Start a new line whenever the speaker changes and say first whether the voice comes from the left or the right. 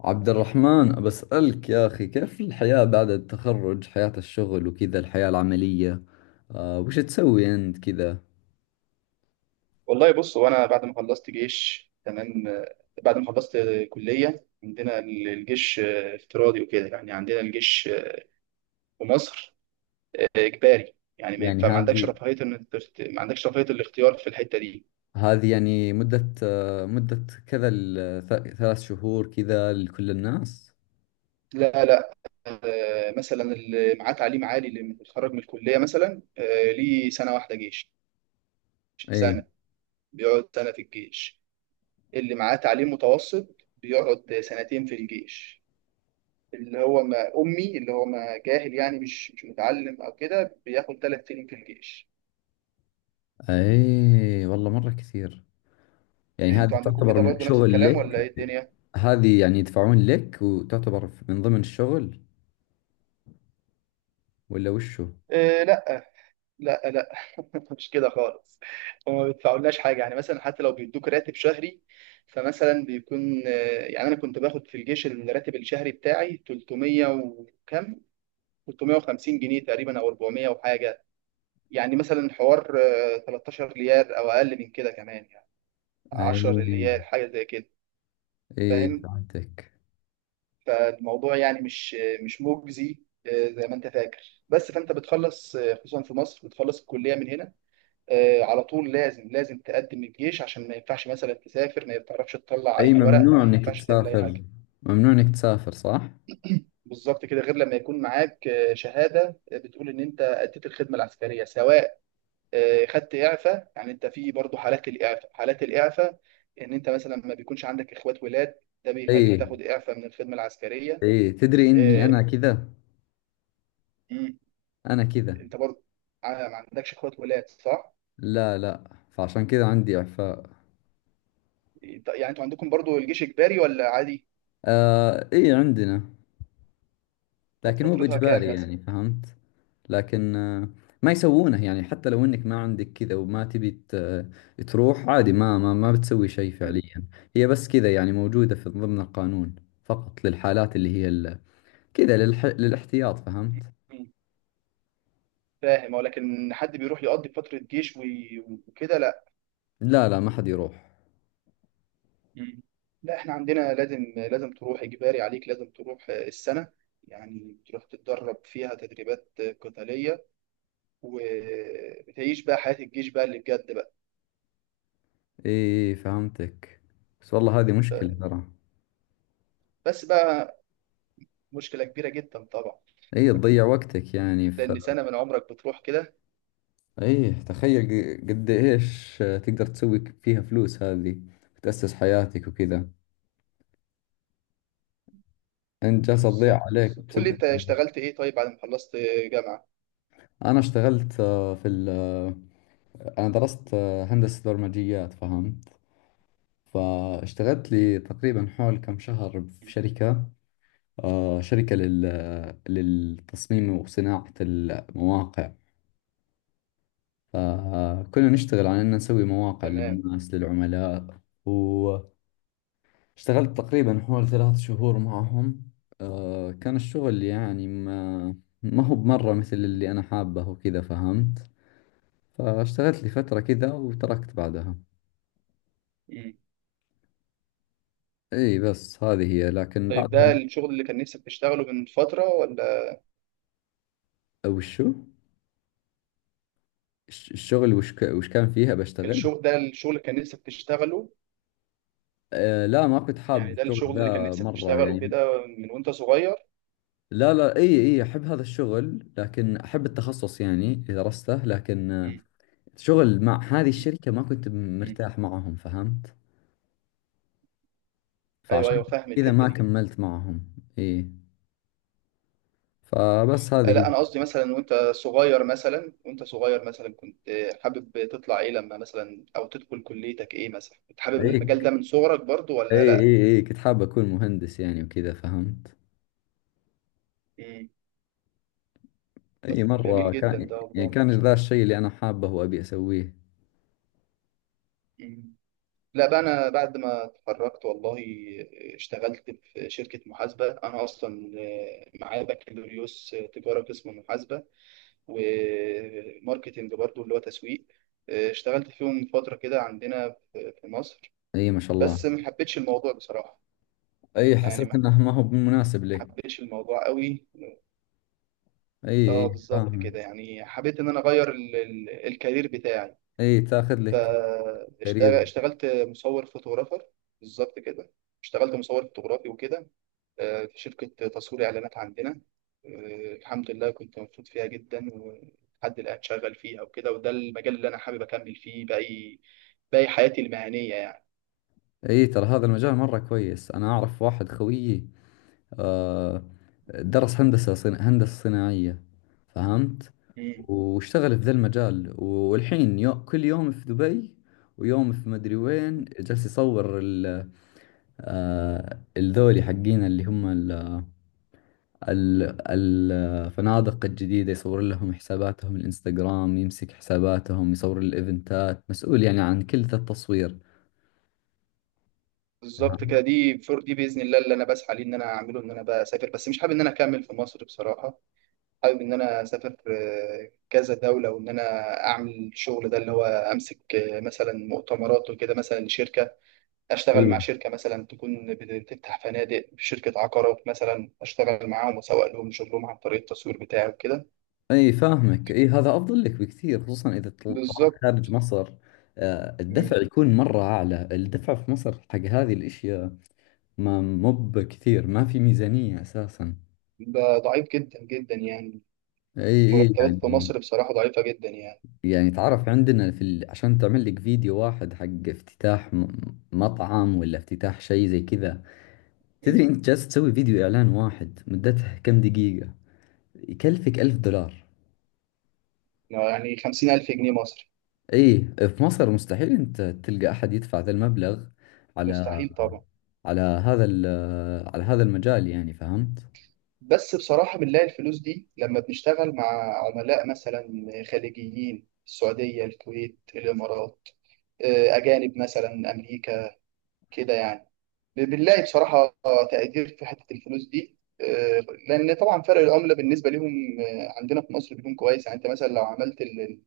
left: عبد الرحمن بسألك يا أخي كيف الحياة بعد التخرج، حياة الشغل وكذا، الحياة العملية. وش تسوي أنت كذا؟
right: والله، بص هو انا بعد ما خلصت جيش تمام. بعد ما خلصت كليه. عندنا الجيش افتراضي وكده، يعني عندنا الجيش في مصر اجباري، يعني ما
left: يعني
right: ينفع. ما عندكش
left: هذه
right: رفاهيه الاختيار في الحته دي.
left: هذه يعني مدة، مدة كذا، 3 شهور كذا لكل الناس؟
right: لا، لا. مثلا اللي معاه تعليم عالي، اللي متخرج من الكليه مثلا، ليه سنه واحده جيش.
left: إيه.
right: سنه، بيقعد سنه في الجيش. اللي معاه تعليم متوسط بيقعد سنتين في الجيش. اللي هو ما أمي، اللي هو ما جاهل، يعني مش متعلم أو كده، بياخد ثلاث سنين في الجيش.
left: إيه والله مرة كثير. يعني
right: يعني
left: هذه
right: أنتوا عندكم
left: تعتبر
right: كده
left: من
right: برضه نفس
left: شغل
right: الكلام ولا
left: لك؟
right: إيه الدنيا؟
left: هذه يعني يدفعون لك وتعتبر من ضمن الشغل ولا وشو؟
right: إيه، لا، لا، لا. مش كده خالص. وما بيدفعولناش حاجة، يعني مثلا حتى لو بيدوك راتب شهري، فمثلا بيكون يعني أنا كنت باخد في الجيش الراتب الشهري بتاعي 300 وكم، 350 جنيه تقريبا، أو 400 وحاجة. يعني مثلا حوار 13 ريال أو أقل من كده كمان يعني، 10
left: إيه.
right: ريال حاجة زي كده.
left: إيه،
right: فاهم.
left: فهمتك.
right: فالموضوع يعني مش مجزي زي ما انت فاكر. بس فانت بتخلص خصوصا في مصر، بتخلص الكليه من هنا على طول لازم تقدم الجيش، عشان ما ينفعش مثلا تسافر، ما تعرفش تطلع
left: اي،
right: اي ورق،
left: ممنوع
right: ما
left: انك
right: ينفعش تعمل اي
left: تسافر،
right: حاجه.
left: ممنوع انك تسافر، صح.
right: بالظبط كده. غير لما يكون معاك شهاده بتقول ان انت اديت الخدمه العسكريه، سواء خدت اعفاء. يعني انت في برضه حالات الاعفاء. حالات الاعفاء ان انت مثلا ما بيكونش عندك اخوات ولاد، ده
left: اي
right: بيخليك تاخد اعفاء من الخدمه العسكريه.
left: اي، تدري اني انا كذا، انا كذا.
right: انت برضه، ما عندكش اخوات ولاد، صح؟
left: لا لا، فعشان كذا عندي اعفاء.
right: يعني انتوا عندكم برضه الجيش اجباري ولا عادي؟
left: آه، اي، عندنا،
right: او
left: لكن مو
right: فترتها كام
left: باجباري،
right: مثلا؟
left: يعني فهمت. لكن ما يسوونه، يعني حتى لو انك ما عندك كذا وما تبي تروح عادي، ما بتسوي شيء
right: مم.
left: فعليا. هي بس كذا، يعني موجودة في ضمن القانون فقط للحالات اللي هي كذا، للاحتياط، فهمت.
right: مم. فاهم. اه، لكن حد بيروح يقضي فترة جيش وكده؟ لا.
left: لا لا، ما حد يروح.
right: مم. لا، احنا عندنا لازم تروح، اجباري عليك لازم تروح السنة. يعني تروح تتدرب فيها تدريبات قتالية، وبتعيش بقى حياة الجيش بقى اللي بجد بقى.
left: اي فهمتك. بس والله هذه مشكلة ترى.
right: بس بقى، مشكلة كبيرة جدا طبعا.
left: اي، تضيع وقتك يعني،
right: لأن سنة من عمرك بتروح كده.
left: اي تخيل قد ايش تقدر تسوي فيها فلوس هذه، تأسس حياتك وكذا، انت جالسة تضيع
right: بالظبط،
left: عليك
right: بالظبط. قول لي،
left: بسبب.
right: انت اشتغلت ايه طيب بعد ما خلصت جامعة؟
left: انا اشتغلت، آه، في ال... آه، انا درست، هندسة برمجيات، فهمت. فاشتغلت لي تقريبا حول كم شهر في شركة، شركة للتصميم وصناعة المواقع. فكنا نشتغل على أن نسوي مواقع
right: تمام.
left: للناس، للعملاء. واشتغلت تقريبا حوالي 3 شهور معهم. كان الشغل يعني ما هو بمرة مثل اللي أنا حابه وكذا، فهمت. فاشتغلت لي فترة كذا وتركت بعدها.
right: مم.
left: اي بس هذه هي، لكن
right: طيب، ده
left: بعدها
right: الشغل اللي كان نفسك تشتغله من فترة ولا؟
left: وشو؟ الشغل، وش وش كان فيها بشتغل؟
right: الشغل ده الشغل اللي كان نفسك تشتغله؟
left: آه لا، ما كنت حاب
right: يعني ده
left: الشغل
right: الشغل اللي كان
left: ذا
right: نفسك
left: مرة
right: تشتغله
left: يعني.
right: كده من وانت صغير؟
left: لا لا، اي اي، احب هذا الشغل، لكن احب التخصص يعني اللي درسته، لكن
right: مم.
left: شغل مع هذه
right: مم.
left: الشركة ما كنت
right: مم.
left: مرتاح معهم، فهمت.
right: ايوه، ايوه،
left: فعشان
right: فاهم
left: كذا
right: الحتة
left: ما
right: دي.
left: كملت معهم. اي، فبس هذه هي.
right: لا، انا قصدي مثلا وانت صغير، مثلا وانت صغير، مثلا كنت حابب تطلع ايه لما مثلا او تدخل كليتك ايه، مثلا كنت حابب
left: اي
right: المجال ده من صغرك برضو ولا
left: اي
right: لا؟
left: اي اي، كنت حاب اكون مهندس يعني وكذا، فهمت.
right: مم.
left: اي،
right: جميل
left: مرة
right: جدا
left: كان
right: ده،
left: يعني
right: والله
left: كان
right: يعني.
left: ذا الشيء اللي انا حابه وابي اسويه.
right: مم. لا بقى، انا بعد ما اتخرجت والله اشتغلت في شركه محاسبه. انا اصلا معايا بكالوريوس تجاره قسم محاسبه وماركتنج برضو، اللي هو تسويق. اشتغلت فيهم فتره كده عندنا في مصر.
left: اي ما شاء الله.
right: بس ما حبيتش الموضوع بصراحه.
left: اي،
right: يعني
left: حسيت
right: ما
left: انه ما هو مناسب لك.
right: حبيتش الموضوع قوي.
left: اي
right: اه،
left: اي
right: بالظبط كده.
left: فاهمك.
right: يعني حبيت ان انا اغير الكارير بتاعي.
left: اي، تاخذ لك كارير.
right: فاشتغلت مصور فوتوغرافر. بالظبط كده. اشتغلت مصور فوتوغرافي وكده في شركة تصوير إعلانات عندنا. الحمد لله كنت مبسوط فيها جدا، ولحد الآن شغال فيها وكده. وده المجال اللي أنا حابب أكمل فيه باقي حياتي المهنية يعني.
left: اي، ترى هذا المجال مرة كويس. انا اعرف واحد خويي، آه، درس هندسة صناعية، فهمت.
right: مم.
left: واشتغل في ذا المجال، والحين كل يوم في دبي، ويوم في مدري وين، جالس يصور ال... آه، الذولي حقين اللي هم ال... الفنادق الجديدة، يصور لهم حساباتهم الانستغرام، يمسك حساباتهم، يصور الايفنتات، مسؤول يعني عن كل ذا التصوير،
right: بالظبط كده.
left: فهمت.
right: دي فور دي، بإذن الله اللي أنا بسعى ليه، إن أنا أعمله إن أنا بقى أسافر. بس مش حابب إن أنا أكمل في مصر بصراحة. حابب إن أنا أسافر كذا دولة، وإن أنا أعمل الشغل ده اللي هو أمسك مثلا مؤتمرات وكده مثلا لشركة. اشتغل
left: إيه.
right: مع شركه مثلا تكون بتفتح فنادق، شركه عقارات مثلا، اشتغل معاهم واسوق لهم شغلهم عن طريق التصوير بتاعي وكده.
left: اي فاهمك. اي هذا افضل لك بكثير، خصوصا اذا طلعت
right: بالظبط.
left: خارج مصر.
right: مم.
left: الدفع يكون مرة اعلى. الدفع في مصر حق هذه الاشياء ما مب كثير، ما في ميزانية اساسا.
right: ده ضعيف جدا جدا يعني.
left: اي اي
right: مرتبات في
left: يعني.
right: مصر بصراحه ضعيفه جدا يعني.
left: يعني تعرف عندنا عشان تعمل لك فيديو واحد حق افتتاح مطعم، ولا افتتاح شيء زي كذا،
right: مم.
left: تدري انت جالس تسوي فيديو اعلان واحد مدته كم دقيقة يكلفك 1000 دولار.
right: يعني 50000 ألف جنيه مصري.
left: اي، في مصر مستحيل انت تلقى احد يدفع ذا المبلغ على،
right: مستحيل طبعا.
left: على هذا على هذا المجال يعني، فهمت؟
right: بس بصراحه بنلاقي الفلوس دي لما بنشتغل مع عملاء مثلا خليجيين، السعوديه، الكويت، الامارات، اجانب مثلا، امريكا كده يعني. بالله، بصراحة تقدير في حتة الفلوس دي لأن طبعا فرق العملة بالنسبة لهم عندنا في مصر بيكون كويس. يعني أنت مثلا لو عملت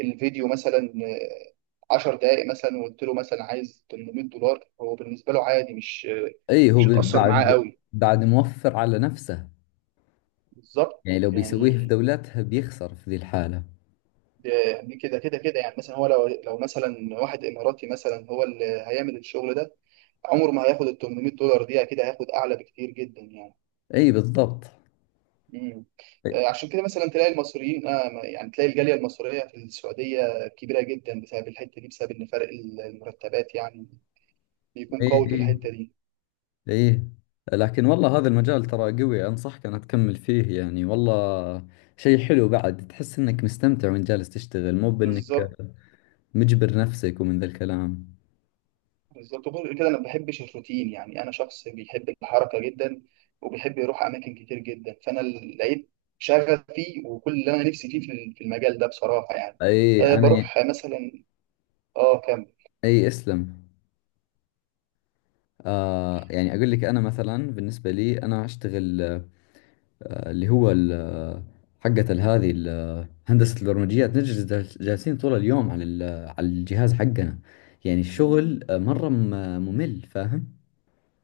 right: الفيديو مثلا 10 دقائق مثلا، وقلت له مثلا عايز 800 دولار، هو بالنسبة له عادي، مش
left: اي، هو
right: مش هتأثر معاه
left: بعد،
right: قوي.
left: بعد موفر على نفسه.
right: بالظبط
left: يعني لو بيسويه في
right: يعني.
left: دولتها بيخسر في ذي الحالة.
right: ده يعني كده كده كده، يعني مثلا هو لو مثلا واحد إماراتي مثلا، هو اللي هيعمل الشغل ده، عمره ما هياخد ال 800 دولار دي، أكيد هياخد أعلى بكتير جدا يعني.
left: اي بالضبط.
right: مم.
left: اي
right: عشان كده مثلا تلاقي المصريين، آه يعني تلاقي الجالية المصرية في السعودية كبيرة جدا بسبب الحتة دي، بسبب إن فرق المرتبات يعني بيكون
left: اي
right: قوي في الحتة دي.
left: اي. لكن والله هذا المجال ترى قوي، انصحك انا تكمل فيه يعني. والله شيء حلو بعد، تحس انك مستمتع وانت جالس تشتغل، مو بانك
right: بالظبط،
left: مجبر نفسك ومن ذا الكلام.
right: بالظبط. وغير كده أنا ما بحبش الروتين، يعني أنا شخص بيحب الحركة جدا وبيحب يروح أماكن كتير جدا. فأنا لقيت شغف فيه وكل اللي أنا نفسي فيه في في المجال ده بصراحة يعني.
left: اي
right: آه
left: انا.
right: بروح مثلا. آه كمل.
left: اي اسلم. يعني اقول لك، انا مثلا بالنسبة لي، انا اشتغل اللي هو حقت هندسة البرمجيات، نجلس جالسين طول اليوم على على الجهاز حقنا، يعني الشغل مرة ممل، فاهم؟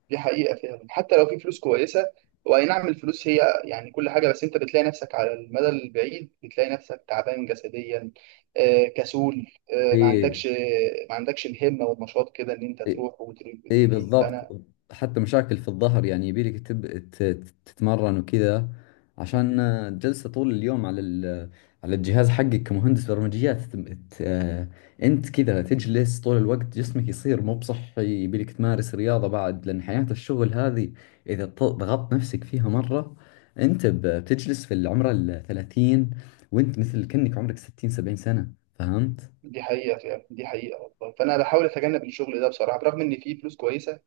right: دي حقيقة فعلا، حتى لو في فلوس كويسة. هو أي نعم، الفلوس هي يعني كل حاجة، بس أنت بتلاقي نفسك على المدى البعيد بتلاقي نفسك تعبان جسديا، كسول، آه، ما
left: ايه.
right: عندكش ما عندكش الهمة والنشاط كده إن أنت تروح وتروح
left: اي
right: وتيجي.
left: بالضبط.
right: فأنا
left: حتى مشاكل في الظهر، يعني يبيلك تتمرن وكذا، عشان جلسة طول اليوم على الجهاز حقك كمهندس برمجيات، تم- ت... آه، انت كذا تجلس طول الوقت، جسمك يصير مو بصحي، يبيلك تمارس رياضة بعد، لأن حياة الشغل هذه إذا ضغطت نفسك فيها مرة، انت بتجلس في العمر الثلاثين، وانت مثل كأنك عمرك 60 70 سنة، فهمت؟
right: دي حقيقة فعلا، دي حقيقة والله. فأنا بحاول أتجنب الشغل ده بصراحة، برغم إن فيه فلوس كويسة.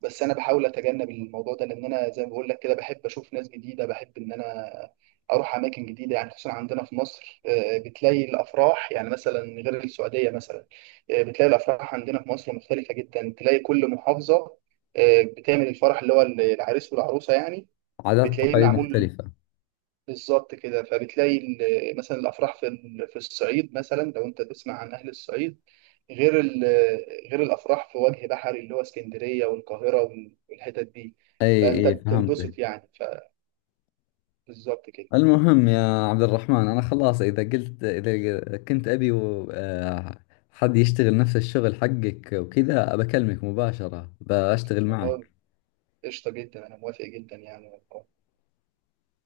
right: بس انا بحاول اتجنب الموضوع ده، لان انا زي ما بقول لك كده، بحب اشوف ناس جديده، بحب ان انا اروح اماكن جديده يعني. خصوصا عندنا في مصر، بتلاقي الافراح، يعني مثلا غير السعوديه مثلا، بتلاقي الافراح عندنا في مصر مختلفه جدا. تلاقي كل محافظه بتعمل الفرح اللي هو العريس والعروسه يعني،
left: عادات
right: بتلاقيه
left: وتقاليد
right: معمول
left: مختلفة.
right: بالظبط كده. فبتلاقي مثلا الافراح في في الصعيد مثلا، لو انت تسمع عن اهل الصعيد، غير غير الافراح في وجه بحري اللي هو اسكندريه والقاهره والحتت دي.
left: اي
right: فانت
left: اي
right: بتنبسط
left: فهمتك.
right: يعني. فبالظبط كده.
left: المهم يا عبد الرحمن، أنا خلاص، إذا قلت، إذا كنت أبي حد يشتغل نفس الشغل حقك وكذا، بكلمك مباشرة بشتغل
right: والله
left: معك.
right: قشطه جدا، انا موافق جدا يعني.